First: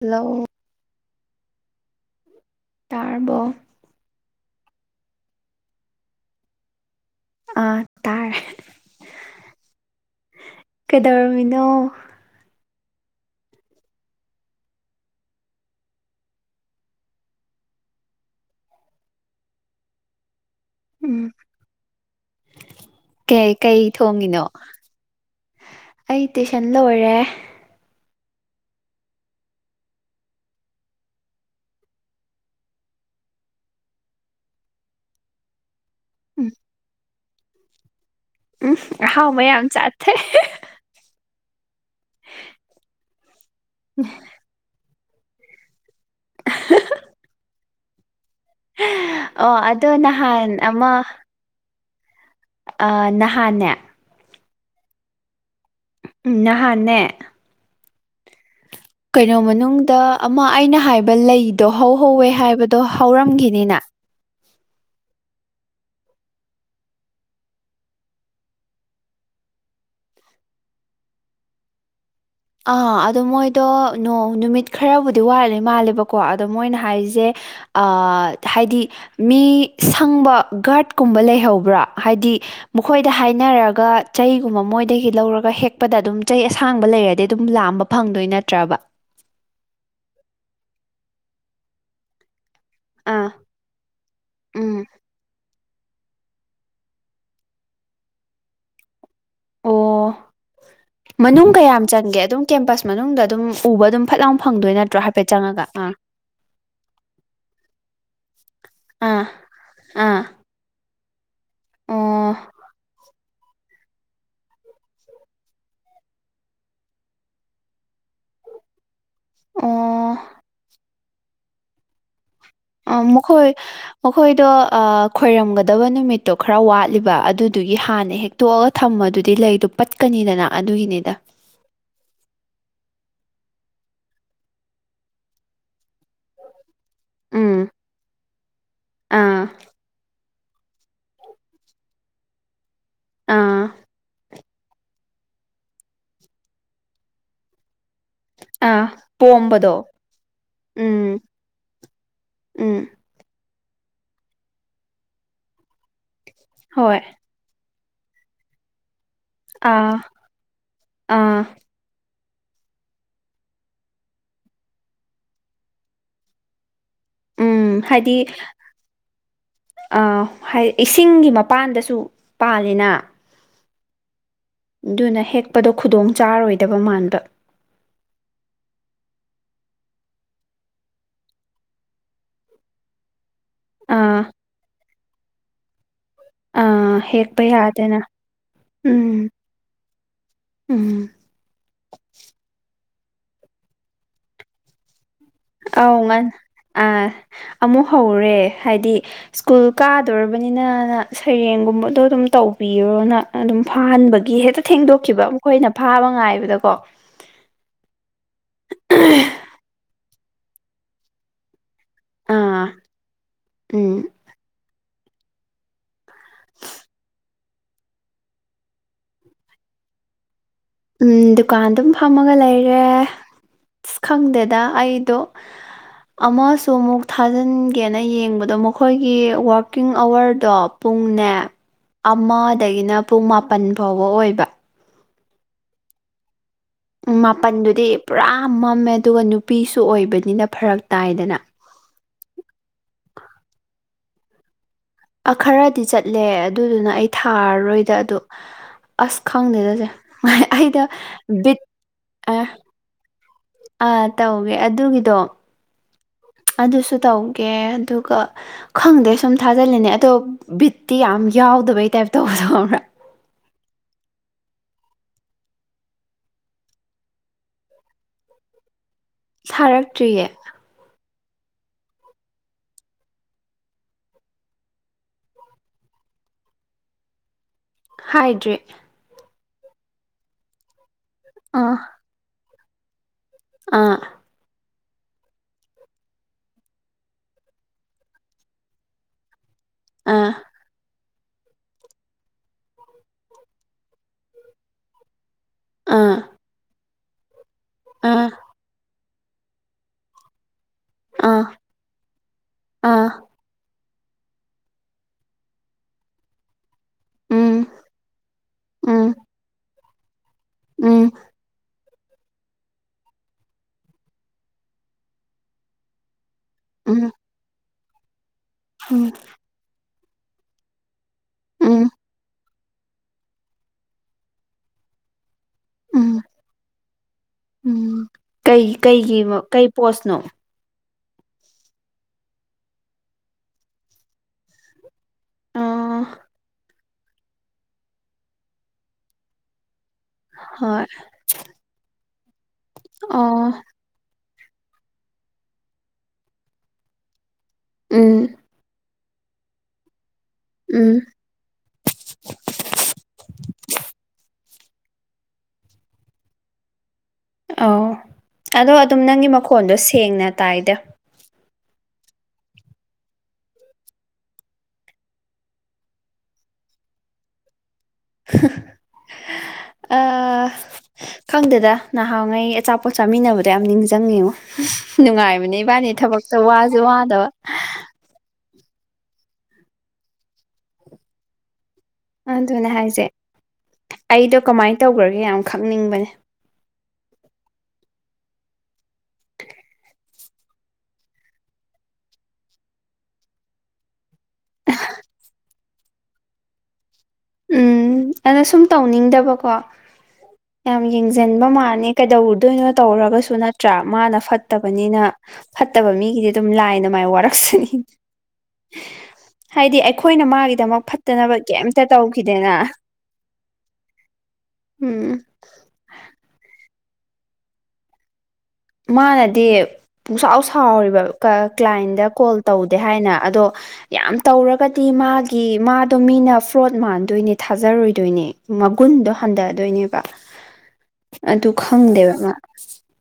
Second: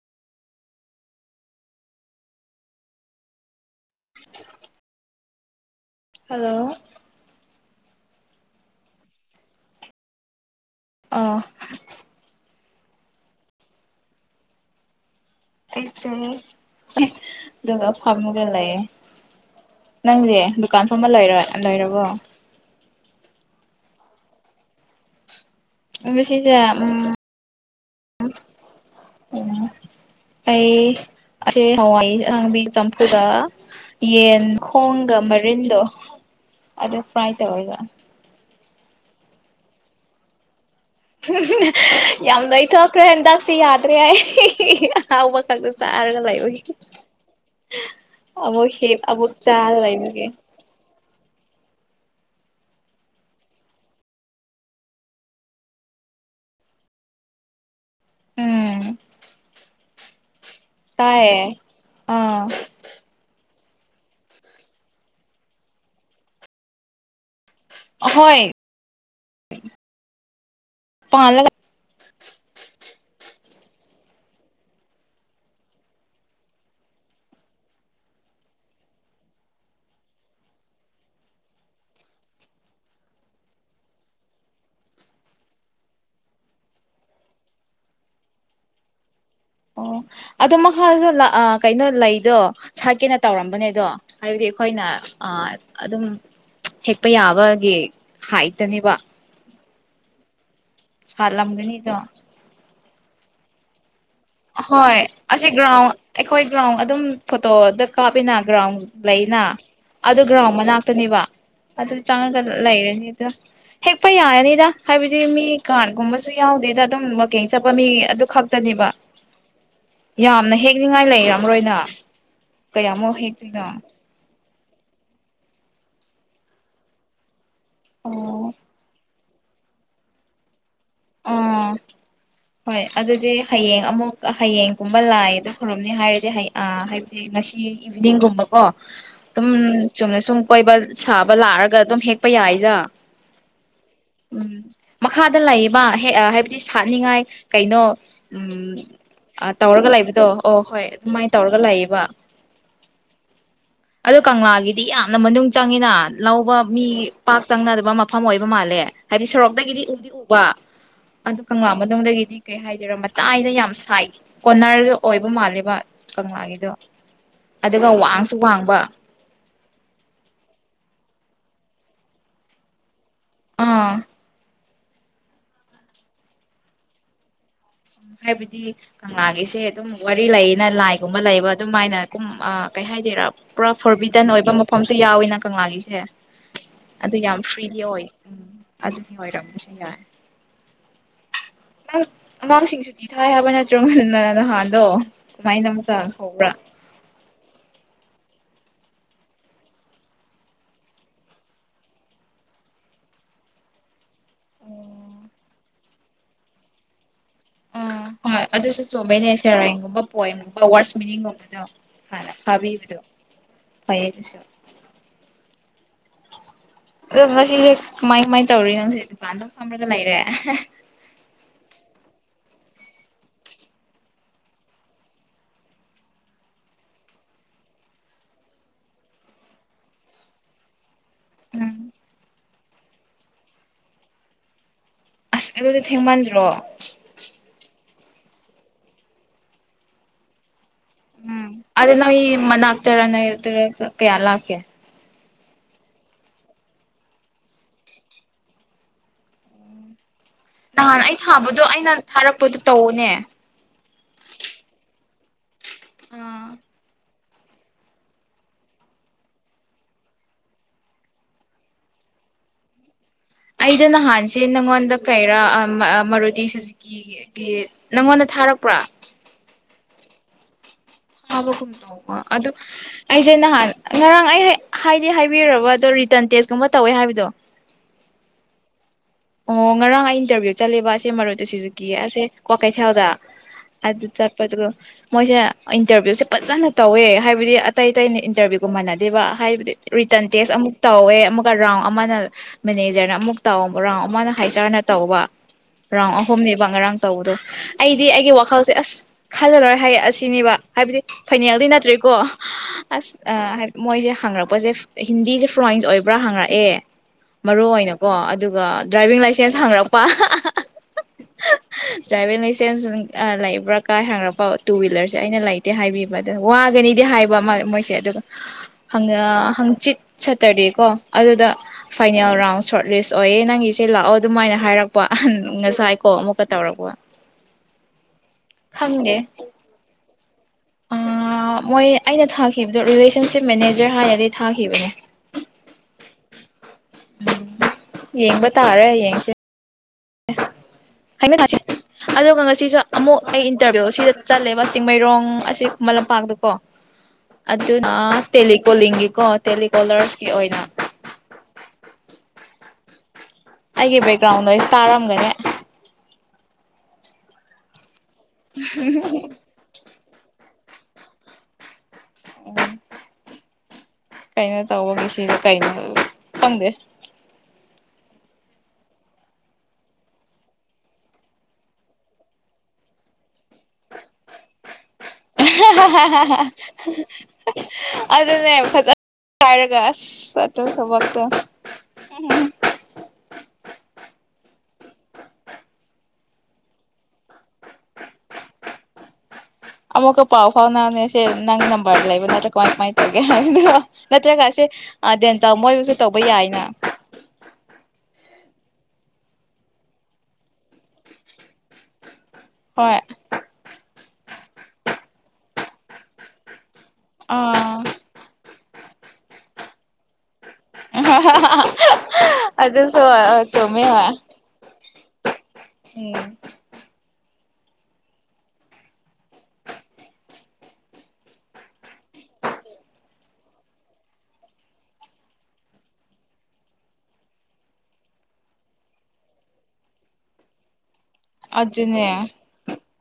Hello ꯇꯥꯔꯔꯕꯣ hello ꯑ ꯇꯥꯔꯦ ꯑꯥ ꯀꯩꯗꯧꯔꯝꯃꯤꯅꯣ ꯑꯩꯁꯦ ꯑꯗꯨꯒ ꯐꯥꯝꯒ ꯂꯩꯌꯦꯦ ꯅꯪꯅꯦꯦ ꯗꯨꯀꯥꯟ ꯐꯕ ꯎꯝ ꯂꯩꯔ ꯂꯣꯏꯔꯕꯣ ꯀꯩ ꯀꯩ ꯊꯣꯡꯉꯤꯅꯣ ꯑꯩ ꯇꯨꯏꯁꯟ ꯂꯣꯏꯔꯦ ꯑ ꯎꯝ ꯑꯩ ꯍꯋꯥ ꯆꯝꯀꯨꯗ ꯌꯦꯟ ꯈꯣꯡꯒ ꯃꯔꯤꯟꯗꯣ ꯎꯝ ꯑꯗꯨ ꯐ꯭ꯔꯥꯏ ꯇꯧꯔꯒ ꯎꯝ ꯍꯥꯎ ꯃꯌꯥꯝꯌꯥꯝꯝ ꯆ ꯌꯥꯝ ꯂꯩꯊꯣꯛꯈ꯭ꯔꯦ ꯍꯟꯗꯥꯛꯁꯦ ꯌꯥꯗ꯭ꯔꯦ ꯍꯥꯏ ꯑꯍꯥꯎꯕ ꯈꯛꯇꯁꯨ ꯆꯔꯒ ꯂꯩꯥꯏꯕ ꯑꯕꯣ ꯍꯦ ꯑꯕ ꯑꯣ ꯆꯥ ꯑꯗꯣ ꯂꯩꯥꯏ ꯅ ꯅꯍꯥꯟ ꯑ ꯅꯍꯥꯟꯅꯦ ꯅꯍꯥꯟꯅꯦ ꯎꯝ ꯀꯩꯅꯣ ꯃꯅꯨꯡꯗ ꯑꯃ ꯑꯩꯅ ꯍꯥꯏꯕ ꯇꯥꯏꯌꯦ ꯂꯩꯗꯣ ꯍꯧ ꯍꯧꯧꯋꯦ ꯑꯥ ꯍꯥꯏꯕꯗꯣ ꯍꯧꯔꯝꯈꯤꯅꯤꯅ ꯍꯣꯏ ꯄ ꯑꯥ ꯑꯗꯣ ꯃꯣꯏꯗꯣ ꯅꯣꯡ ꯅꯨꯃꯤꯠ ꯈꯔꯕꯨꯗꯤ ꯋꯥꯠꯂꯤꯦ ꯃꯥꯜꯂꯦꯕꯀꯣ ꯑꯗꯣ ꯃꯣꯏꯅ ꯍꯥꯏꯔꯤꯁꯦ ꯍꯥꯏꯗꯤ ꯃꯤ ꯁꯪꯕ ꯒꯥꯔꯗꯀꯨꯝꯕ ꯂꯩꯍꯧꯕ꯭ꯔꯥ ꯍꯥꯏꯗꯤ ꯃꯈꯣꯏꯗ ꯍꯥꯏꯅꯔꯒ ꯆꯩꯒꯨꯝꯕ ꯃꯣꯏꯗꯒꯤ ꯂꯧꯔꯒ ꯍꯦꯛꯄꯗ ꯑꯗꯨꯝ ꯆꯩ ꯑꯁꯥꯡꯕ ꯂꯩꯔꯗꯤ ꯑꯗꯨꯝ ꯂꯥꯝꯕ ꯐꯪꯗꯣꯏ ꯅꯠꯇ꯭ꯔꯕ ꯑꯣ ꯑꯗꯣ ꯃꯈꯥꯗꯁꯨ ꯀꯩꯅꯣ ꯂꯩꯗꯣ ꯁꯥꯏꯀꯦꯅ ꯑꯥ ꯇꯧꯔꯝꯕꯅꯦ ꯑꯗꯣ ꯍꯥꯏꯕꯗꯤ ꯑꯩꯈꯣꯏꯅ ꯎꯝ ꯑꯗꯨꯝ ꯍꯦꯛꯄ ꯌꯥꯕꯒꯤ ꯍꯥꯏꯠꯇꯅꯦꯕ ꯑꯣ ꯃꯅꯨꯡ ꯀꯌꯥꯝ ꯁꯥꯠꯂꯝꯒꯅꯤꯗꯣ ꯆꯪꯒꯦ ꯑꯗꯨꯝ ꯀꯦꯝꯄꯁ ꯃꯅꯨꯡꯗ ꯑꯗꯨꯝ ꯎꯕ ꯑꯗꯨꯝ ꯐꯠ ꯂꯥꯎ ꯐꯪꯗꯣꯏ ꯍꯣꯏ ꯅꯠꯇ꯭ꯔꯣ ꯍꯥꯏꯐꯦꯠ ꯑꯁꯤ ꯆꯪꯉꯒ ꯒ꯭ꯔꯥꯎꯟ ꯑꯥ ꯑꯩꯈꯣꯏ ꯒ꯭ꯔꯥꯎꯟ ꯑꯗꯨꯝ ꯐꯣꯇꯣꯗ ꯀꯥꯞꯃꯤꯅ ꯒ꯭ꯔꯥꯎꯟ ꯑꯥ ꯂꯩꯅ ꯑꯥ ꯑꯗꯨ ꯒ꯭ꯔꯥꯎꯟ ꯃꯅꯥꯛꯇꯅꯦꯕ ꯑꯗꯨ ꯑꯣ ꯆꯪꯉꯒ ꯂꯩꯔꯅꯤ ꯑ ꯍꯦꯛꯄ ꯌꯥꯔꯅꯤꯗ ꯍꯥꯏꯕꯗꯤ ꯃꯤ ꯀꯥꯔꯒꯨꯝꯕꯁꯨ ꯌꯥꯎꯗꯦꯗ ꯑꯗꯨꯝ ꯋꯀꯤꯡ ꯆꯠꯄ ꯃꯤ ꯑꯗꯨ ꯈꯛꯇꯅꯦꯕ ꯑꯣ ꯌꯥꯝꯅ ꯍꯦꯛꯅꯤꯉꯥꯏ ꯂꯩꯔꯝꯔꯣꯏꯅ ꯑ ꯀꯌꯥꯃꯨꯛ ꯃꯈꯣꯏ ꯍꯦꯛꯇꯣꯏꯅꯣ ꯃꯈꯣꯏꯗꯣ ꯈꯣꯏꯔꯝꯒꯗꯕ ꯅꯨꯃꯤꯠꯇꯣ ꯈꯔ ꯋꯥꯠꯂꯤꯕ ꯑꯗꯨ ꯑꯗꯨꯒꯤ ꯍꯥꯟꯅ ꯑꯣ ꯍꯦꯛꯛꯇꯣꯛꯑꯒ ꯊꯝꯃꯗꯨꯗꯤ ꯂꯩꯗꯨꯣ ꯄꯠꯀꯅꯤꯗꯅ ꯑꯗꯨꯒꯤ ꯑꯣ ꯍꯣꯏ ꯑꯗꯨꯗꯤ ꯍꯌꯦꯡ ꯑꯃꯨꯛ ꯍꯌꯦꯡꯒꯨꯝꯕ ꯂꯥꯏꯑꯗ ꯐꯔꯞꯅꯤ ꯍꯥꯏꯔꯗꯤ ꯍꯥꯏꯗꯤ ꯉꯁꯤ ꯎꯝ ꯏꯚꯤꯅꯤꯡꯒꯨꯝꯕꯀꯣ ꯑꯥ ꯑꯗꯨꯝ ꯆꯨꯝꯅ ꯁꯨꯝ ꯀꯣꯏꯕ ꯁꯥꯕ ꯂꯥꯛꯑꯒ ꯑꯗꯨꯝ ꯍꯦꯛꯄ ꯌꯥꯏꯖꯥ ꯑꯥ ꯎꯝ ꯃꯈꯥꯗ ꯂꯩꯌꯦꯕ ꯍꯥꯏꯕꯗꯤ ꯁꯥꯠꯅꯤꯡꯉꯥꯏ ꯀꯩꯅꯣ ꯎꯝ ꯑꯥ ꯄꯣꯝꯕꯗꯣ ꯇꯧꯔꯒ ꯂꯩꯕꯗꯣ ꯑꯣ ꯍꯣꯏ ꯎꯝ ꯑꯗꯨꯃꯥꯏꯅ ꯇꯧꯔꯒ ꯂꯩꯥꯛꯌꯦꯕ [unintelligible] ꯑꯗꯣ ꯀꯪꯂꯥꯒꯤꯗꯤ ꯌꯥꯝꯅ ꯃꯅꯨꯡ ꯆꯪꯉꯤꯅ ꯂꯧꯕ ꯃꯤ ꯍꯣꯏ ꯄꯥꯛ ꯆꯪꯅꯗ ꯃꯐꯝ ꯑꯣꯏꯕ ꯃꯥꯜꯂꯦ ꯍꯥꯏꯗꯤ ꯁꯣꯔꯣꯛꯗꯒꯤꯗꯤ ꯑꯥ ꯎꯗꯤ ꯎꯕ ꯑꯗꯨ ꯑꯥ ꯀꯪꯂ ꯃ ꯑꯗꯨ ꯣꯟꯗꯒꯤꯗꯤ ꯀꯩ ꯍꯥꯏꯗꯣꯏꯔꯣ ꯃꯇꯥꯏꯗ ꯌꯥꯝ ꯁꯥꯏ ꯀꯣꯅꯔꯒ ꯑꯣꯏꯕ ꯃꯥꯜꯂꯦꯕ ꯀꯪꯂꯥꯒꯤꯗꯣ ꯑꯗꯨꯒ ꯋꯥꯡꯁꯨ ꯋꯥꯡꯕ ꯑ ꯍꯥꯏꯗꯤ ꯏꯁꯤꯡꯒꯤ ꯃꯄꯥꯟꯗꯁꯨ ꯄꯥꯜꯂꯤꯅꯥ꯫ ꯑꯥ꯫ ꯑꯗꯨꯅ ꯍꯦꯛꯄꯗꯣ ꯈꯨꯗꯣꯡ ꯆꯥꯔꯣꯏꯗꯕ ꯃꯥꯟꯕ꯫ ꯍꯥꯏꯕꯗꯤ ꯀꯪꯂꯥꯒꯤꯁꯦ ꯑꯗꯨꯝ ꯋꯥꯔꯤ ꯂꯩꯌꯦꯅ ꯂꯥꯏꯒꯨꯝꯕ ꯂꯩꯕ ꯑꯗꯨꯃꯥꯏꯅ ꯀꯨꯝ ꯑ ꯀꯩ ꯍꯥꯏꯗꯥꯏꯔ꯫ ꯄꯨꯔꯥ ꯑꯥ ꯐꯣꯔꯕꯤꯇꯟ ꯑꯣꯏꯕ ꯃꯐꯝꯁꯨ ꯌꯥꯎꯋꯤꯅ ꯀꯪꯂꯥꯒꯤꯁꯦ꯫ ꯑꯥ ꯑꯗꯨ ꯌꯥꯝ ꯍꯦꯛꯄ ꯐ꯭ꯔꯤꯗꯤ ꯌꯥꯗꯅ ꯑꯣꯏ ꯎꯝ ꯑꯗꯨꯒꯤ ꯎꯝ ꯑꯣꯏꯔꯝꯒꯅꯤꯅ꯫ ꯎꯝ ꯅꯪ ꯑꯉꯥꯡꯁꯤꯡ ꯁꯨꯇꯤ ꯊꯥꯏ ꯍꯥꯏꯕ ꯅꯠꯇ꯭ꯔꯣ ꯉꯟꯅ ꯅꯍꯥꯟꯗꯣ꯫ ꯀꯃꯥꯏꯅ ꯑꯃꯨꯛꯀ ꯑꯧ ꯉꯥꯟ ꯍꯧꯕ꯭ꯔꯥ ꯑ ꯑꯃꯨꯛ ꯍꯧꯔꯦ꯫ ꯍꯥꯏꯗꯤ ꯁ꯭ꯀꯨꯜ ꯀꯥꯗꯣꯔꯕꯅꯤꯅꯅ ꯁꯩꯔꯦꯡꯒꯨꯝꯕꯗꯣ ꯑꯗꯨꯝ ꯇꯧꯕꯤꯑꫭꯅ ꯑꯗꯨꯝ ꯐꯥꯍꯟꯕꯒꯤ ꯍꯦꯛꯇ ꯑꯣ ꯊꯦꯡꯗꯣꯛꯈꯤꯕ ꯃꯈꯣꯏꯅ ꯐꯥꯕ ꯉꯥꯏꯕꯗꯀꯣ꯫ ꯎꯝ ꯍꯣꯏ ꯑꯗꯨꯁꯨ ꯆꯨꯝꯑꯦꯅꯦ ꯁꯦꯔꯥꯏꯡꯒꯨꯝꯕ ꯄꯣꯏꯝꯒꯨꯝꯕ ꯋꯥꯔꯗꯁ ꯃꯤꯅꯤꯡꯒꯨꯝꯕꯗꯣ꯫ ꯍꯥꯅ ꯑꯥ ꯐꯥꯕꯤꯕꯗꯣ ꯎꯝ ꯐꯩꯌꯦꯗꯨꯁꯨ꯫ [inaudible] ꯑꯗꫭ ꯉꯁꯤꯁꯦ ꯀꯃꯥꯏ ꯀꯃꯥꯏꯅ ꯇꯧꯔꯤ ꯅꯪꯁꯦ ꯗꯨꯀꯥꯟꯗ ꯐꯝꯔꯒ ꯂꯩꯔꯦ꯫ ꯎꯝ ꯗꯨꯀꯥꯟ ꯑꯗꯨꯝ ꯐꯝꯑꯒ ꯂꯩꯔꯦ꯫ ꯑꯁ ꯈꯪꯗꯦꯗ ꯑꯩꯗꯣ ꯑꯃꯁꯨ ꯑꯃꯨꯛ ꯊꯥꯖꯤꯟꯒꯦꯅ ꯌꯦꯡꯕꯗꯣ ꯃꯈꯣꯏꯒꯤ ꯋꯥꯔꯀꯤꯡ ꯑꯋꯥꯔꯗꯣ ꯄꯨꯡꯅꯦ ꯎꯝ ꯑꯃꯗꯒꯤꯅ ꯄꯨꯡ ꯃꯥꯄꯟ ꯐꯥꯎꯕ ꯑꯣꯏꯕ꯫ ꯑꯁ ꯑꯗꯨꯗꯤ ꯊꯦꯡꯃꯟꯗ꯭ꯔꯣ꯫ ꯃꯥꯄꯜꯗꯨꯗꯤ ꯄꯨꯔꯥ ꯃꯝꯃꯦ ꯑꯗꯨꯒ ꯅꯨꯄꯤꯁꯨ ꯑꯣꯏꯕꯅꯤꯅ ꯐꯔꯛ꯫ ꯇꯥꯏꯗꯅ꯫ ꯎꯝ ꯑꯗꯣ ꯅꯣꯏ ꯃꯅꯥꯛꯇꯔ ꯅꯩꯔꯛꯇꯔ ꯀꯌꯥ ꯂꯥꯞꯀꯦ꯫ ꯑꯈꯔꯗꯤ ꯆꯠꯂꯦ ꯑꯗꯨꯗꯨꯅ ꯑꯩ ꯊꯥꯔꯔꯣꯏꯗ ꯑꯗꯨ ꯑꯁ ꯈꯪꯗꯦꯗ ꯆꯦ꯫ ꯅꯍꯥꯟ ꯑꯩ ꯊꯥꯕꯗꯣ ꯑꯩꯅ ꯑ ꯊꯥꯔꯛꯄꯗꯣ ꯇꯧꯑꫭꯅꯦ꯫ ꯑꯥ ꯇꯧꯒꯦ ꯑꯗꯨꯒꯤꯗꯣ ꯑꯥ ꯑꯗꯨꯁꯨ ꯇꯧꯒꯦ ꯑꯗꯨꯒ ꯈꯪꯗꯦ ꯁꯨꯝ ꯊꯥꯖꯤꯜꯂꯤꯅꯦ ꯑꯗꯣ ꯕꯤꯠꯇꯤ ꯌꯥꯝ ꯌꯥꯎꯗꯕꯩ ꯇꯥꯏꯞ ꯇꯧꯕꯗꯣ ꯈꯪꯕ꯭ꯔꯥ꯫ ꯑꯩꯗ ꯅꯍꯥꯟꯁꯦ ꯅꯪꯉꯣꯟꯗ ꯀꯩꯔꯥ ꯑ ꯃꯔꯨꯇꯤ ꯁꯨꯖꯨꯀꯤꯒꯤ ꯅꯪꯉꯣꯟꯗ ꯊ ꯊꯥꯔꯛꯄ꯭ꯔꯥ꯫ ꯊꯥꯔꯛꯇ꯭ꯔꯤꯌꯦ꯫ ꯥꯊꯥꯕꯒꯨꯝ ꯇꯧꯕ ꯑꯗꯨ ꯑꯩꯁꯦ ꯅꯍꯥꯟ ꯉꯔꯥꯡ ꯑꯩ ꯍꯥꯏꯗꯤ ꯍꯥꯏꯕꯤꯔꯕ ꯑꯗꯣ ꯔꯤ ꯔꯤꯇꯟ ꯇꯦꯁꯀꯨꯝꯕ ꯇꯧꯋꯦ ꯍꯥꯏꯕꯗꯣ꯫ ꯍꯥꯏꯗ꯭꯭ꯔꯤ꯫ ꯑꯣ ꯉꯔꯥꯡ ꯑꯩ ꯏꯟꯇꯔꯚꯤꯌꯨ ꯆꯠꯂꯦꯕ ꯑꯁꯤ ꯃꯔꯨꯇꯤ ꯑꯥ ꯁꯨꯖꯨꯀꯤ ꯑꯁꯦ ꯀ꯭ꯋꯥꯀꯩꯊꯦꯜꯗ꯫ ꯑꯥ ꯑꯗꯨ ꯆꯠꯄꯗꯨꯒ ꯃꯣꯏꯁꯦ ꯏꯟꯇꯔꯚꯤꯌꯨꯁꯦ ꯐꯖꯅ ꯇꯧꯋꯦ ꯍꯥꯏꯕꯗꯤ ꯑꯇꯩ ꯑꯇꯩꯅ ꯏꯟꯇꯔꯚꯤꯌꯨꯒ ꯃꯥꯟꯅꯗꯦꯕ ꯍꯥꯏꯕꯗꯤ ꯔꯤꯇꯔꯟ ꯑꯥ ꯇꯦꯁ ꯑꯃꯨꯛ ꯇꯧꯋꯦ ꯑꯃꯨꯛꯀ ꯔꯥꯎꯟ ꯑꯃꯅ ꯃꯦꯅꯦꯖꯔꯅ ꯑꯃꯨꯛ ꯇꯧ ꯔꯥꯎꯟ ꯑꯃꯅ ꯍꯥꯏ ꯆꯥꯔꯅ ꯇꯧꯕ ꯔꯥꯎꯟ ꯑꯥ ꯑꯍꯨꯝꯅꯦꯕ ꯉꯔꯥꯡ ꯇꯧꯕꯗꯣ꯫ ꯑꯩꯗꯤ ꯑꯥ ꯑꯩꯒꯤ ꯋꯥꯈꯜꯁꯦ ꯑꯁ ꯈꯜꯂꯔꯔꯣꯏ ꯍꯥꯏꯔ ꯑꯁꯤꯅꯤꯕꯥ꯫ ꯍꯥꯏꯕꯗꯤ ꯑꯥ ꯐꯥꯏꯅꯦꯜꯗꯤ ꯅꯠꯇ꯭ꯔꯔꯤꯀꯣ ꯑꯥ ꯑꯁ ꯍꯥꯏ ꯃꯣꯏꯁꯦ ꯍꯥꯡꯔꯛꯄꯁꯦ ꯍꯤꯟꯗꯤꯁꯦ ꯐ꯭ꯔꯣꯟꯁ ꯑꯣꯏꯕ꯭ꯔꯥ ꯍꯥꯡꯔꯛꯑꯦ ꯃꯔꯨ ꯎꯝ ꯑꯣꯏꯅꯀꯣ ꯑꯗ ꯑ ꯎꯝ ꯗ꯭ꯔꯥꯏꯕꯤꯡ ꯂꯥꯏꯁꯦꯟꯁ ꯍꯥꯡꯔꯛꯄ ꯑꯍꯍ ꯎꯝ ꯗ꯭ꯔꯥꯏꯚꯤꯡ ꯂꯥꯏꯁꯦꯟꯁ ꯑ ꯂꯩꯕ꯭ꯔꯥ ꯀꯥꯏ ꯍꯪꯔꯛꯄ ꯇꯨ ꯍ꯭ꯋꯤꯂꯔꯁꯦ ꯑꯩꯅ ꯂꯩꯇꯦ ꯍꯥꯏꯕꯤꯕ꯫ ꯑꯗ ꯋꯥꯒꯅꯤꯗꯤ ꯎꯝ ꯍꯥꯏꯕ ꯑꯃ ꯃꯣꯏꯁꯦ ꯑꯗꯨꯒ ꯍꯪ ꯎꯝ ꯑ ꯍꯪꯆꯤꯠ ꯁꯇꯔꯗꯦꯀꯣ ꯑꯗꯨꯗ ꯎꯝ ꯐꯥꯏꯅꯦꯜ ꯔꯥꯎꯟ ꯁꯣꯔꯠ ꯂꯤꯁ ꯑꯣꯏꯌꯦ ꯅꯪꯒꯤꯁꯦ ꯂꯥꯛꯑꯣ ꯑꯗꯨꯃꯥꯏꯅ ꯍꯥꯏꯔꯛꯄ꯫ ꯉꯁꯥꯏ ꯀꯣ ꯎꯝ ꯑꯃꯨꯛꯀ ꯇꯧꯔꯛꯄ꯫ ꯎꯝ ꯀꯩ ꯀꯩꯒꯤ ꯀꯩ ꯄꯣꯁꯅꯣ꯫ ꯑꯥ ꯃꯣꯏ ꯑꯩꯅ ꯊꯥꯈꯤꯕꯗꯣ ꯔꯤꯂꯦꯁꯟꯁꯤꯞ ꯃꯦꯅꯦꯖꯔ ꯍꯥꯏꯔꯗꯤ ꯊꯥꯈꯤꯕꯅꯦ꯫ ꯑꯥ ꯌꯦꯡꯕ ꯇꯥꯔꯦ ꯌꯦꯡꯁꯦ ꯑꯦ ꯍꯣꯏ ꯍꯥꯏꯅ ꯊꯥꯁꯤ ꯑꯗꯨꯒ ꯉꯁꯤꯁꯨ ꯑꯃꯨꯛ ꯑꯩ ꯑꯣ ꯏꯟꯇꯔꯚꯤꯌꯨ ꯑꯁꯤꯗ ꯆꯠꯂꯦꯕ ꯆꯤꯡꯃꯩꯔꯣꯡ ꯑꯁꯤ ꯈꯨ ꯂꯝꯄꯥꯛꯇꯀꯣ ꯑꯗꯨꯅ ꯎꯝ ꯇꯦꯂꯤꯀꯣꯂꯤꯡꯒꯤ ꯀꯣ ꯇꯦꯂꯤꯀꯣꯂꯔꯁꯀꯤ ꯑꯣꯏꯅ ꯎꯝ ꯑꯩꯒꯤ ꯕꯦꯛꯒ꯭ꯔꯥꯎꯟꯗꯣꯁ ꯇꯥꯔꯝꯒꯅꯦ ꯑ ꯑꯗꯣ ꯑꯗꯨꯝ ꯅꯪꯒꯤ ꯃꯈꯣꯟꯗꯣ ꯁꯦꯡꯅ ꯇꯥꯏꯗ ꯎꯝ ꯀꯩꯅ ꯇꯧꯕꯒꯤ ꯁꯤꯗ ꯀꯩꯅ ꯈꯪꯗꯦ [unintelligible] ꯈꯪꯗꯦꯗ ꯅꯍꯥꯟꯉꯩ ꯑꯆꯥꯄꯣꯠ ꯆꯥꯃꯤꯟꯅꯕꯗꯣ ꯌꯥꯝ ꯅꯤꯡꯁꯤꯡꯉꯤ ꯅꯨꯡꯉꯥꯏꯕꯅꯦ ꯏꯕꯥꯅꯤ ꯊꯕꯛꯇ ꯋꯥꯁꯨꯦ ꯋꯥꯗ ꯑꯗꯨꯗ ꯇꯥꯔꯒꯥꯁꯇ ꯁꯕꯛ ꯇ ꯑꯗꯨꯅꯦ ꯍꯥꯏꯁꯦ ꯑꯩꯗꯣ ꯀꯃꯥꯏꯅ ꯇꯧꯈ꯭ꯔꯒꯦ ꯌꯥꯝ ꯈꯪꯅꯤꯡꯕꯅꯦ ꯑꯃꯨꯛꯀ ꯄꯥꯎ ꯐꯥꯎꯅꯅꯦꯁꯦ ꯅꯪ ꯅꯕꯥꯔ ꯂꯩꯕ ꯅꯠꯇ꯭ꯔꯒ ꯃꯥꯥꯏ ꯇꯦ ꯅꯠꯇ꯭ꯔꯒꯁꯦ ꯗꯦꯟ ꯇ ꯃꯣꯏꯕꯨꯁꯨ ꯇꯧꯕ ꯌꯥꯏꯅ ꯎꯝ ꯑꯩꯅ ꯁꯨꯝ ꯇꯧꯅꯤꯡꯗꯕꯀꯣ ꯌꯥꯝ ꯌꯦꯡꯁꯤꯟꯕ ꯃꯥꯅꯤ ꯀꯩꯗꯧꯗ ꯑꯗꯨꯅꯣ ꯍꯣꯏ ꯇꯧꯔꯒꯁꯨ ꯅꯠꯇ꯭ꯔꯥ ꯃꯥꯅ ꯐꯠꯇꯕꯅꯤꯅ ꯐꯠꯇꯕ ꯃꯤꯒꯤꯗꯤ ꯑꯗꯨꯝ ꯂꯥꯏ ꯥꯏ ꯑꯥ ꯋꯥꯔꯛꯁꯅꯤꯡ ꯍꯥꯏꯗꯤ ꯑꯩꯈꯣꯏꯅ ꯃꯥꯒꯤꯗꯃꯛ ꯐꯠꯇꯅꯕ ꯀꯩꯝꯇ ꯇꯧꯈꯤꯗꯦꯅ ꯑꯗꯨ ꯑꯗꯨ ꯁꯣ ꯆꯣꯃꯤ ꯍ ꯎꯝ ꯎꯝ ꯃꯥꯅꯗꯤ ꯄꯨꯡꯁꯥꯎ ꯁꯥꯎꯔꯤꯕ ꯀ꯭ꯂꯥꯏꯟꯗ ꯀꯣꯜ ꯇꯧꯗꯦ ꯍꯥꯏꯅ ꯑꯗꯣ ꯌꯥꯝ ꯇꯧꯔꯒꯗꯤ ꯃꯥꯒꯤ ꯃꯥꯗꯣ ꯃꯤꯅ ꯐ꯭ꯔꯣꯠ ꯃꯥꯟꯗꯣꯏꯅꯦ ꯊꯥꯖꯔꯣꯏꯗꯣꯏꯅꯦ ꯃꯒꯨꯟꯗꯣ ꯍꯟꯊꯑꯗꯣꯏꯅꯦꯕ ꯑꯗꯨ ꯑꯗꯨꯅꯦ ꯈꯪꯗꯦꯕ ꯃꯥ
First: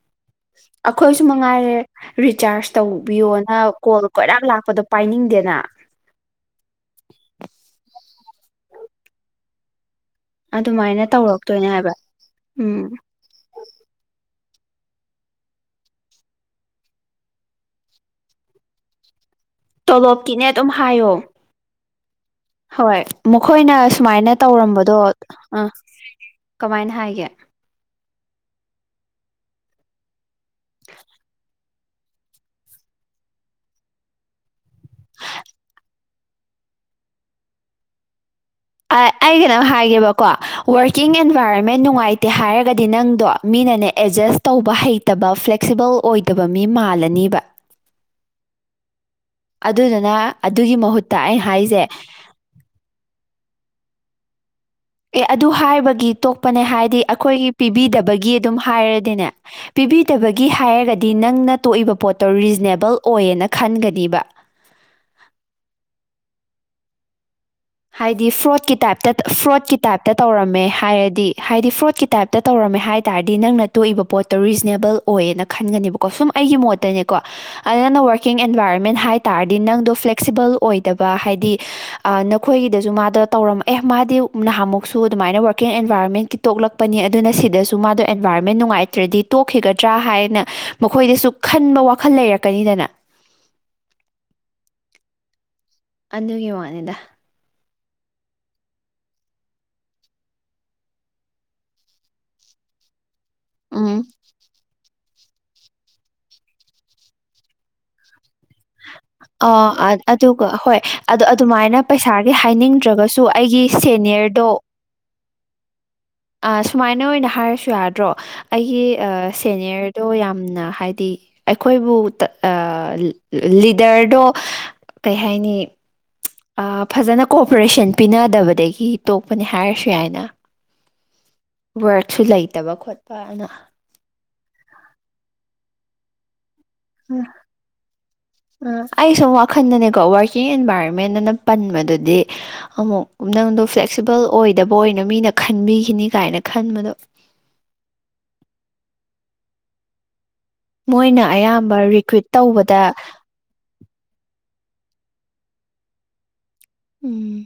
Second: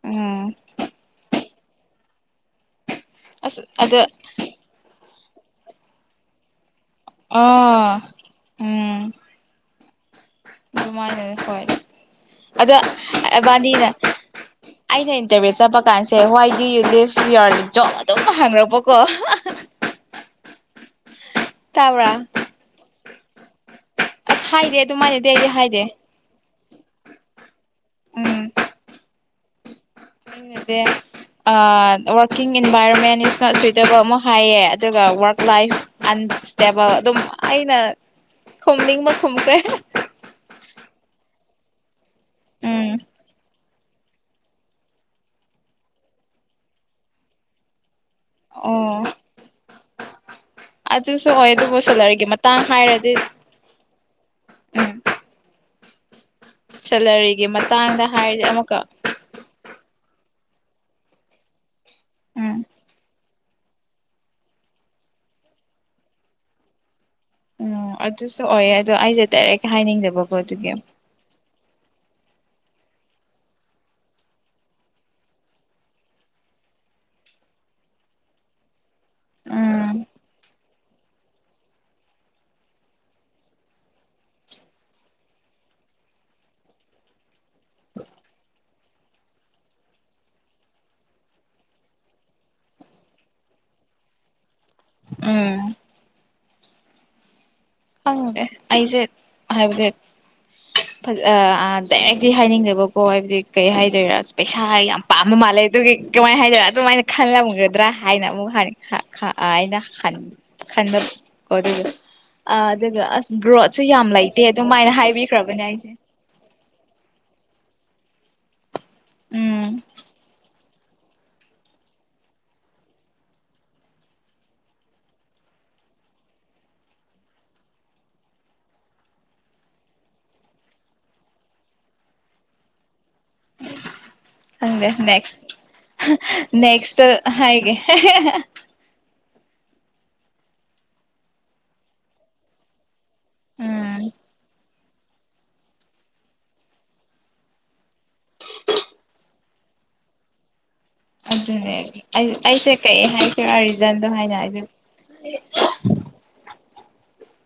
ꯎꯝ ꯑꯩꯈꯣꯏꯁꯨ ꯃꯉꯥꯏꯔꯦ ꯔꯤꯆꯥꯔꯖ ꯇꯧꯕꯤꯌꯣꯅ ꯑꯁ ꯑꯗ ꯀꯣꯜ ꯀꯣꯏꯔꯥꯡ ꯂꯥꯛꯄꯗꯣ ꯄꯥꯏꯅꯤꯡꯗꯦꯅ ꯑ ꯎꯝ ꯑꯗꯨꯃꯥꯏꯅ ꯍꯣꯏ ꯇꯧꯔꯛꯇꯣꯏꯅꯦ ꯍꯥꯏꯕ ꯑꯗ ꯎꯝ ꯑꯦꯕꯥꯅꯤꯅꯦ ꯑꯩꯅ ꯏꯟꯇꯔꯚꯤꯌꯨ ꯆꯠꯄ ꯀꯥꯟꯁꯦ ꯋꯥꯏꯗꯤ ꯌꯨꯗꯤꯞ ꯌꯔꯂꯤꯞꯇꯣ ꯑꯗꯨꯝ ꯍꯥꯡꯉꯛꯄꯀꯣ ꯇꯣꯂꯣꯞꯀꯤꯅꯦ ꯑꯗꯨꯝ ꯍꯥꯏꯌꯣ ꯇꯥꯕ꯭ꯔꯥ ꯍꯣꯏ ꯃꯈꯣꯏꯅ ꯁꯨꯃꯥꯏꯅ ꯑꯁ ꯍꯥꯏꯗꯦ ꯇꯧꯔꯝꯕꯗꯣ ꯑꯗꯨꯃꯥꯏꯅꯗꯤ ꯑꯩꯗꯤ ꯑ ꯍꯥꯏꯗꯦ ꯀꯃꯥꯏꯅ ꯍꯥꯏꯒꯦ um the uh working environment is not suitable ꯑꯃ ꯍꯥꯏꯌꯦ ꯑꯗꯨꯒ ꯋꯥꯔꯛ ꯂꯥꯏꯐ ꯑꯟꯁꯇꯦꯕꯜ ꯑꯗꯨꯝ ꯑꯩꯅ ꯈꯨꯝꯅꯤꯡꯕ ꯑꯩ ꯈꯨꯝꯈ꯭ꯔꯦ ꯀꯩꯅꯣꯪ ꯍꯥꯏꯒꯦꯕꯀꯣ ꯋꯥꯔꯀꯤꯡ ꯑꯦꯟꯚꯥꯏꯔꯣꯟꯃꯦꯟ ꯅꯨꯡꯉꯥꯏꯇꯦ ꯍꯥꯏꯔꯒꯗꯤ ꯎꯝ ꯅꯪꯗꯣ ꯃꯤꯅꯅꯦ ꯑꯦꯗꯖꯁ ꯇꯧꯕ ꯍꯩꯇꯕ ꯐ꯭ꯂꯦꯛꯁꯤꯕꯜ ꯑꯣꯏꯗꯕ ꯃꯤ ꯃꯥꯜꯂꯅꯤꯕ ꯑꯣ ꯑꯗꯨꯗꯨꯅ ꯑꯗꯨꯒꯤ ꯃꯍꯨꯠꯇ ꯑꯗꯨꯁꯨ ꯑꯩꯅ ꯑꯣꯏ ꯑꯗꯨꯕꯨ ꯍꯥꯏꯁꯦ ꯁꯦꯂꯔꯤꯒꯤ ꯃꯇꯥꯡ ꯍꯥꯏꯔꯗꯤ ꯎꯝ ꯑꯦ ꯑꯗꯨ ꯍꯥꯏꯕꯒꯤ ꯇꯣꯛꯄꯅꯦ ꯍꯥꯏꯗꯤ ꯁꯦꯂꯔꯤꯒꯤ ꯑꯩꯈꯣꯏꯒꯤ ꯃꯇꯥꯡꯗ ꯄꯤꯕꯤꯗꯕꯒꯤ ꯍꯥꯏꯔꯗꯤ ꯑꯗꯨꯝ ꯑꯃꯨꯛꯀ ꯍꯥꯏꯔꯗꯤꯅꯦ ꯄꯤꯕꯤꯗꯕꯒꯤ ꯍꯥꯏꯔꯒꯗꯤ ꯅꯪꯅ ꯇꯣꯛꯏꯕ ꯄꯣꯠꯇꯣ ꯎꯝ ꯔꯤꯖꯅꯦꯕꯜ ꯑꯣꯏꯌꯦꯅ ꯈꯟꯒꯔꯤꯕ ꯎꯝ ꯍꯥꯏꯗꯤ ꯑꯗꯨꯁꯨ ꯑꯣꯏꯌꯦ ꯐ꯭ꯔꯣꯠꯀꯤ ꯑꯗꯣ ꯇꯥꯏꯞꯇ ꯑꯩꯁꯦ ꯗꯥꯏꯔꯦꯛ ꯐ꯭ꯔꯣꯠꯀꯤ ꯇꯥꯏꯞꯇ ꯍꯥꯏꯅꯤꯡꯗꯕꯀꯣ ꯇꯧꯔꯝꯃꯦ ꯑꯗꯨꯒꯤ ꯍꯥꯏꯔꯗꯤ ꯍꯥꯏꯗꯤ ꯐ꯭ꯔꯣꯗꯀꯤ ꯇꯥꯏꯞꯇ ꯇꯧꯔꯝꯃꯦ ꯍꯥꯏꯕ ꯇꯥꯔꯗꯤ ꯅꯪꯅ ꯇꯣꯛꯏꯕ ꯄꯣꯠꯇꯣ ꯔꯤꯖꯅꯦꯕꯜ ꯑꯣꯏꯌꯦꯅ ꯈꯟꯒꯅꯦꯕꯀꯣ ꯁꯨꯝ ꯑꯩꯒꯤ ꯃꯣꯠꯇꯅꯦꯀꯣ ꯑꯗꯨ ꯅꯪꯅ ꯋꯥꯔꯀꯤꯡ ꯑꯦꯟꯚꯥꯏꯔꯣꯟꯃꯦꯟ ꯍꯥꯏ ꯇꯥꯔꯗꯤ ꯅꯪꯗꯣ ꯎꯝ ꯐ꯭ꯂꯦꯛꯁꯤꯕꯜ ꯑꯣꯏꯗꯕ ꯍꯥꯏ ꯗꯤ ꯑ ꯅꯞ ꯈꯣꯏꯒꯤꯗꯁꯨ ꯃꯥꯗꯣ ꯇꯧꯔꯝ ꯑꯦ ꯃꯥꯗꯤ ꯅꯍꯥꯃꯨꯛꯁꯨ ꯑꯗꯨꯃꯥꯏꯅ ꯋꯥꯔꯀꯤꯡ ꯑꯦꯟꯚꯥꯏꯔꯣꯟꯃꯦꯟ ꯀꯤ ꯇꯣꯛꯂꯛꯄꯅꯤ ꯑꯗꯨꯅ ꯁꯤ ꯁꯤꯗꯁꯨ ꯃꯥꯗꯣ ꯑꯦꯟꯚꯥꯏꯔꯣꯟꯃꯦꯟ ꯅꯨꯡꯉꯥꯏꯇ꯭ꯔꯗꯤ ꯇꯣꯛꯈꯤꯒꯗ꯭ꯔꯥ ꯍꯥꯏꯌꯦꯅ ꯃꯈꯣꯏꯗꯁꯨ ꯈꯟꯕ ꯋꯥꯈꯜ ꯂꯩꯔꯛ ꯀꯅꯤꯗꯅ ꯎꯝ ꯑꯗꯨꯒꯤ ꯋꯥꯅꯤꯗ ꯈꯪꯗꯦ ꯑꯩꯁꯦ ꯍꯥꯏꯕꯗꯤ ꯐꯖ ꯑ ꯑꯥ ꯗꯥꯏꯔꯦꯛꯇꯤ ꯍꯥꯏꯅꯤꯡꯗꯦꯕꯀꯣ ꯍꯥꯏꯕꯗꯤ ꯀꯩ ꯎꯝ ꯍꯥꯏꯗꯣꯏꯔꯥ ꯄꯩꯁꯥ ꯍꯥꯏ ꯌꯥꯝ ꯄꯥꯝꯕ ꯃꯥꯜꯂꯦ ꯑꯗꯨꯒꯤ ꯀꯃꯥꯏꯅ ꯍꯥꯏꯗꯣꯏ ꯑꯗꯨꯃꯥꯏꯅ ꯈꯜꯂꯝꯒꯗ꯭ꯔꯥ ꯍꯥꯏꯅ ꯑꯃꯨꯛ ꯍꯥꯏ ꯍ ꯈ ꯑ ꯑꯥꯏꯅ ꯑ- ꯈꯟ ꯑꯗꯨꯒ ꯍꯣꯏ ꯈꯟꯅ ꯑꯗꯣ ꯑꯗꯨꯃꯥꯏꯅ ꯑꯗꯨꯗꯨ ꯄꯩꯁꯥꯒꯤ ꯑ ꯑꯗꯨꯒ ꯍꯥꯏꯅꯤꯡꯗ꯭ꯔꯒꯁꯨ ꯑꯁ ꯑꯩꯒꯤ ꯒ꯭ꯔꯣꯠꯁꯨ ꯌꯥꯝ ꯂꯩꯇꯦ ꯁꯦꯅꯤꯌꯔꯗꯣ ꯑꯗꯨꯃꯥꯏꯅ ꯍꯥꯏꯕꯤꯈ꯭ꯔꯕꯅꯦ ꯑꯩꯁꯦ ꯑ ꯁꯨꯃꯥꯏꯅ ꯑꯣꯏꯅ ꯍꯥꯏꯔꯁꯨ ꯌꯥꯗ꯭ꯔꯣ ꯑꯩꯒꯤ ꯎꯝ ꯁꯦꯅꯤꯌꯔꯗꯣ ꯌꯥꯝꯅ ꯍꯥꯏꯗꯤ ꯑꯩꯈꯣꯏꯕꯨ ꯇ ꯑ ꯂꯤꯗ ꯗꯔꯗꯣ ꯀꯩ ꯍꯥꯏꯥꯅꯤ ꯑ ꯐꯖꯅ ꯀꯣꯑꯣꯄꯔꯦꯁꯟ ꯄꯤꯅꯗꯕꯗꯒꯤ ꯇꯣꯛꯄꯅꯦ ꯍꯥꯏꯔꯁꯨ ꯌꯥꯏꯅ ꯕ꯭ꯔꯣꯠꯁꯨ ꯂꯩꯇꯕ ꯈꯣꯠ ꯈꯪꯗꯦ ꯅꯦꯛꯁ ꯅꯦꯛꯁꯇ ꯎꯝ, ꯍꯥꯏꯒꯦ ꯈꯟꯗꯅꯦꯀꯣ ꯋꯥꯔꯀꯤꯡ ꯑꯦꯟꯚꯥꯏꯔꯣꯟꯃꯦꯟ ꯑꯅ ꯄꯟꯕꯗꯨꯗꯤ ꯑꯃꯨꯛ ꯅꯪꯗꯣ ꯎꯝ ꯐ꯭ꯂꯦꯛꯁꯤꯕꯜ ꯑꯣꯏ ꯑꯣꯏꯗꯕ ꯑꯣꯏꯅ ꯃꯤꯅ ꯈꯟꯕꯤꯈꯤꯅꯤ ꯀꯥꯏꯅ ꯈꯟꯕꯗꯣ ꯃꯣꯏꯅ ꯑꯗꯨꯅꯦ ꯑꯌꯥꯝꯕ ꯔꯤꯀ꯭ꯔꯨꯏꯠ ꯑꯩ ꯑꯩꯁꯦ ꯇꯧꯕꯗ ꯀꯩ ꯍꯥꯏꯁꯤꯔꯥ ꯔꯤꯖꯟꯗꯣ ꯍꯥꯏꯅ ꯑꯩꯁꯦ ꯑꯟꯏꯟꯇꯦꯜꯂꯤꯖꯦꯕꯜ ꯎꯝ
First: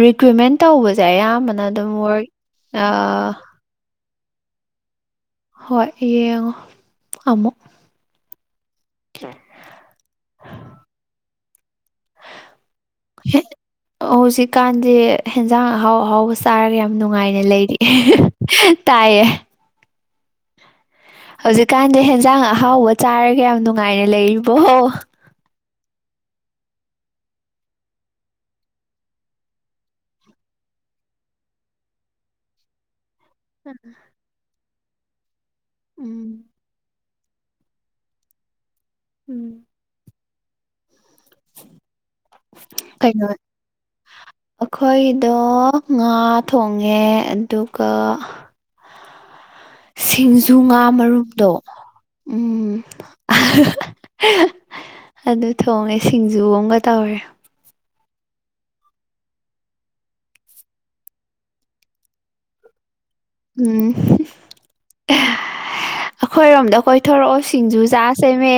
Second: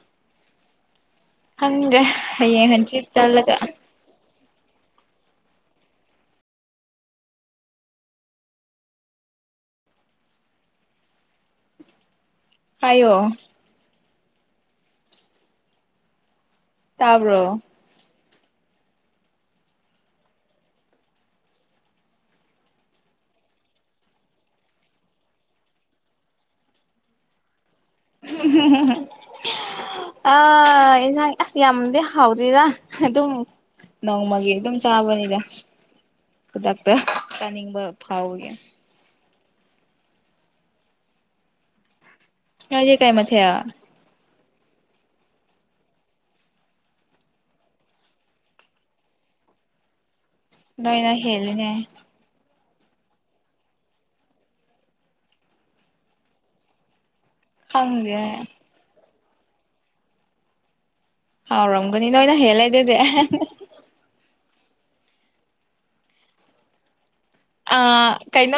ꯔꯤꯀ꯭ꯋꯨꯏꯃꯦꯟꯠ ꯇꯧꯕꯁꯦ ꯁꯦ ꯑꯌꯥꯝꯕꯅ ꯑꯗꯨꯝ ꯈꯪꯗ꯭ꯔꯦ ꯑꯣꯏ ꯍꯌꯦꯡ ꯑ ꯍꯪꯆꯤꯠ ꯆꯠꯂꯒ ꯍꯣꯏ ꯌꯦꯡꯉꯣ ꯑꯃꯨꯛ ꯑꯟꯑꯣꯗꯤꯕꯜ ꯍꯥꯏꯌꯣ ꯍꯧꯖꯤꯛꯀꯥꯟꯗꯤ ꯑꯦꯟꯖꯥꯡ ꯑꯍꯥꯎ ꯑꯍꯥꯎꯕ ꯆꯥꯔꯒ ꯌꯥꯝ ꯅꯨꯡꯉꯥꯏꯅ ꯇꯥꯕ꯭ꯔꯣ ꯂꯩꯔꯤ ꯑꯍ ꯇꯥꯏꯌꯦ ꯍꯧꯖꯤꯛꯀꯥꯟꯗꯤ ꯍꯦꯟꯖꯥꯡ ꯑꯍꯥꯎꯕ ꯆꯥꯔꯒ ꯌꯥꯝ ꯅꯨꯡꯉꯥꯏꯅ ꯂꯩꯔꯤꯕꯣ ꯍꯝꯍꯝꯍꯝ ꯑ ꯌꯦꯟꯖꯥꯡ ꯑꯁ ꯌꯥꯝꯗꯤ ꯍꯥꯎꯗ꯭ꯔꯤꯗ ꯑꯗꯨꯝ ꯅꯣꯡꯃꯒꯤ ꯑꯗꯨꯝ ꯆꯥꯕꯅꯤꯗ ꯎꯝ ꯈꯨꯗꯛ ꯑ ꯆꯥꯅꯤꯡꯕ ꯐꯥꯎꯕꯒꯦ ꯎꯝ ꯅꯪꯗꯤ ꯀꯩ ꯀꯩꯅꯣ ꯃꯊꯦꯜ ꯑꯩꯈꯣꯏꯗꯣ ꯉꯥ ꯊꯣꯡꯉꯦ ꯑꯗꯨꯒ ꯁꯤꯡꯖꯨ ꯉꯥ ꯅꯣꯏꯅ ꯃꯔꯨꯝꯗꯣ ꯍꯦꯜꯂꯤꯅꯦ ꯎꯝ ꯑꯍꯍꯍ ꯑꯗꯨ ꯊꯣꯡꯉꯦ ꯁꯤꯡꯖꯨ ꯑꯝꯒ ꯇꯧꯔꯦ ꯈꯪꯗꯦ ꯍꯥꯎꯔꯝꯒꯅꯤ ꯅꯣꯏꯅ ꯍꯦꯜꯂꯦ ꯑꯗꯣꯏꯗꯦ ꯎꯝ ꯑ ꯑꯩꯈꯣꯏꯔꯣꯝꯗ ꯑꯩꯈꯣꯏ ꯊꯣꯔꯛꯑꯣ ꯁꯤꯡꯖꯨ ꯑꯥ ꯆꯥꯁꯦꯃꯦ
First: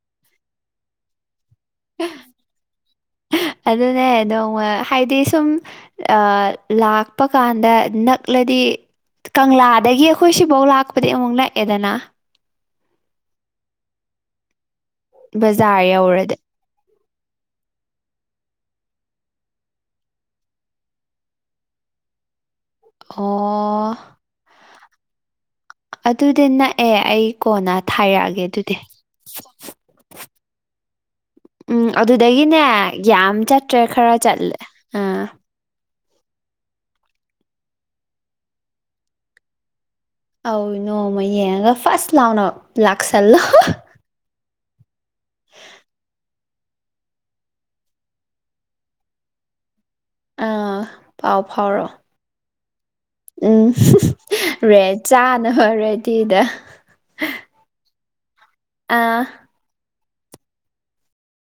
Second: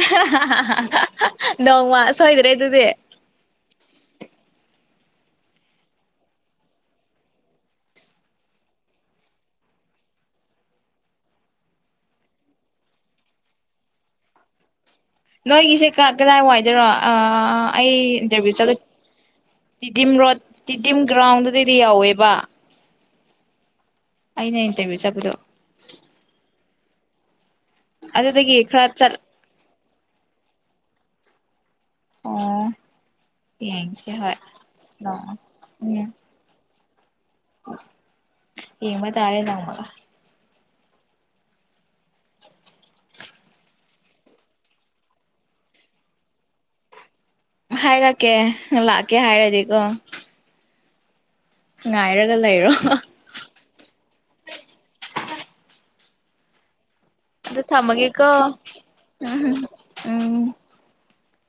ꯑꯍꯍꯍꯍꯍ ꯅꯣꯡꯃ ꯁꯣꯏꯗ꯭ꯔꯦ ꯑꯗꯨꯗꯤ ꯑꯗꯨꯅꯦ ꯅꯣꯡꯃ ꯍꯥꯏꯗꯤ ꯁꯨꯝ ꯂꯥꯛꯄ ꯀꯥꯟꯗ ꯅꯛꯂꯗꯤ ꯀꯪꯂꯥꯗꯒꯤ ꯑꯩꯈꯣꯏ ꯁꯤꯐꯧ ꯂꯥꯛꯄꯗꯤ ꯑꯃꯨꯛ ꯅꯛꯑꯦꯗꯅ ꯑꯟꯑꯣꯗꯤꯕꯜ ꯅꯣꯏꯒꯤꯁꯦ ꯀ ꯀꯗꯥꯏ ꯋꯥꯏꯗꯔꯣ ꯑ ꯑꯩ ꯏꯟꯇꯔꯚꯤꯌꯨ ꯆꯠꯂ ꯇꯤꯗꯤꯝ ꯔꯣꯗ ꯇꯤꯗꯤꯝ ꯒ꯭ꯔꯥꯎꯟꯗꯨꯗꯩꯗꯤ ꯌꯥꯎꯋꯦꯕ ꯑꯣ ꯑꯩꯅ ꯏ ꯇꯃꯤ ꯆꯕꯗꯨ ꯑꯗꯨꯗꯤ ꯅꯛꯑꯦ ꯑꯩ ꯀꯣꯟꯅ ꯊꯥꯏꯔꯛꯑꯒꯦ ꯑꯗꯨꯗꯒꯤ ꯑꯗꯨꯗꯤ ꯈꯔ ꯆꯠ ꯎꯝ ꯑꯣ ꯑꯗꯨꯗꯒꯤꯅꯦ ꯌꯥꯝ ꯆꯠꯇ꯭ꯔꯦ ꯌꯦꯡꯁꯦ ꯈꯔ ꯍꯣꯏ ꯆꯠꯂꯦ ꯑꯥ ꯅꯣꯡꯃ [unintelligible] ꯍꯃꯗ ꯑ ꯂ ꯃꯒ ꯑꯧ ꯅꯣꯡꯃ ꯌꯦꯡꯉꯒ ꯐꯥꯔꯁ ꯂꯥꯎꯅ ꯂꯥꯛꯁꯜꯂꯣ ꯍꯥꯏꯔꯛꯀꯦ ꯂꯥꯛꯀꯦ ꯍꯥꯏꯔꯗꯤꯀꯣ ꯑꯥ ꯄꯥꯎ ꯐꯥꯎꯔꯣ ꯉꯥꯏꯔꯒ ꯂꯩꯔꯣ ꯎꯝ ꯔꯦꯠ ꯆꯥꯅ ꯍꯔꯦꯗꯤꯗ ꯑꯗ ꯆꯃꯒꯀꯣ ꯎ ꯎꯝ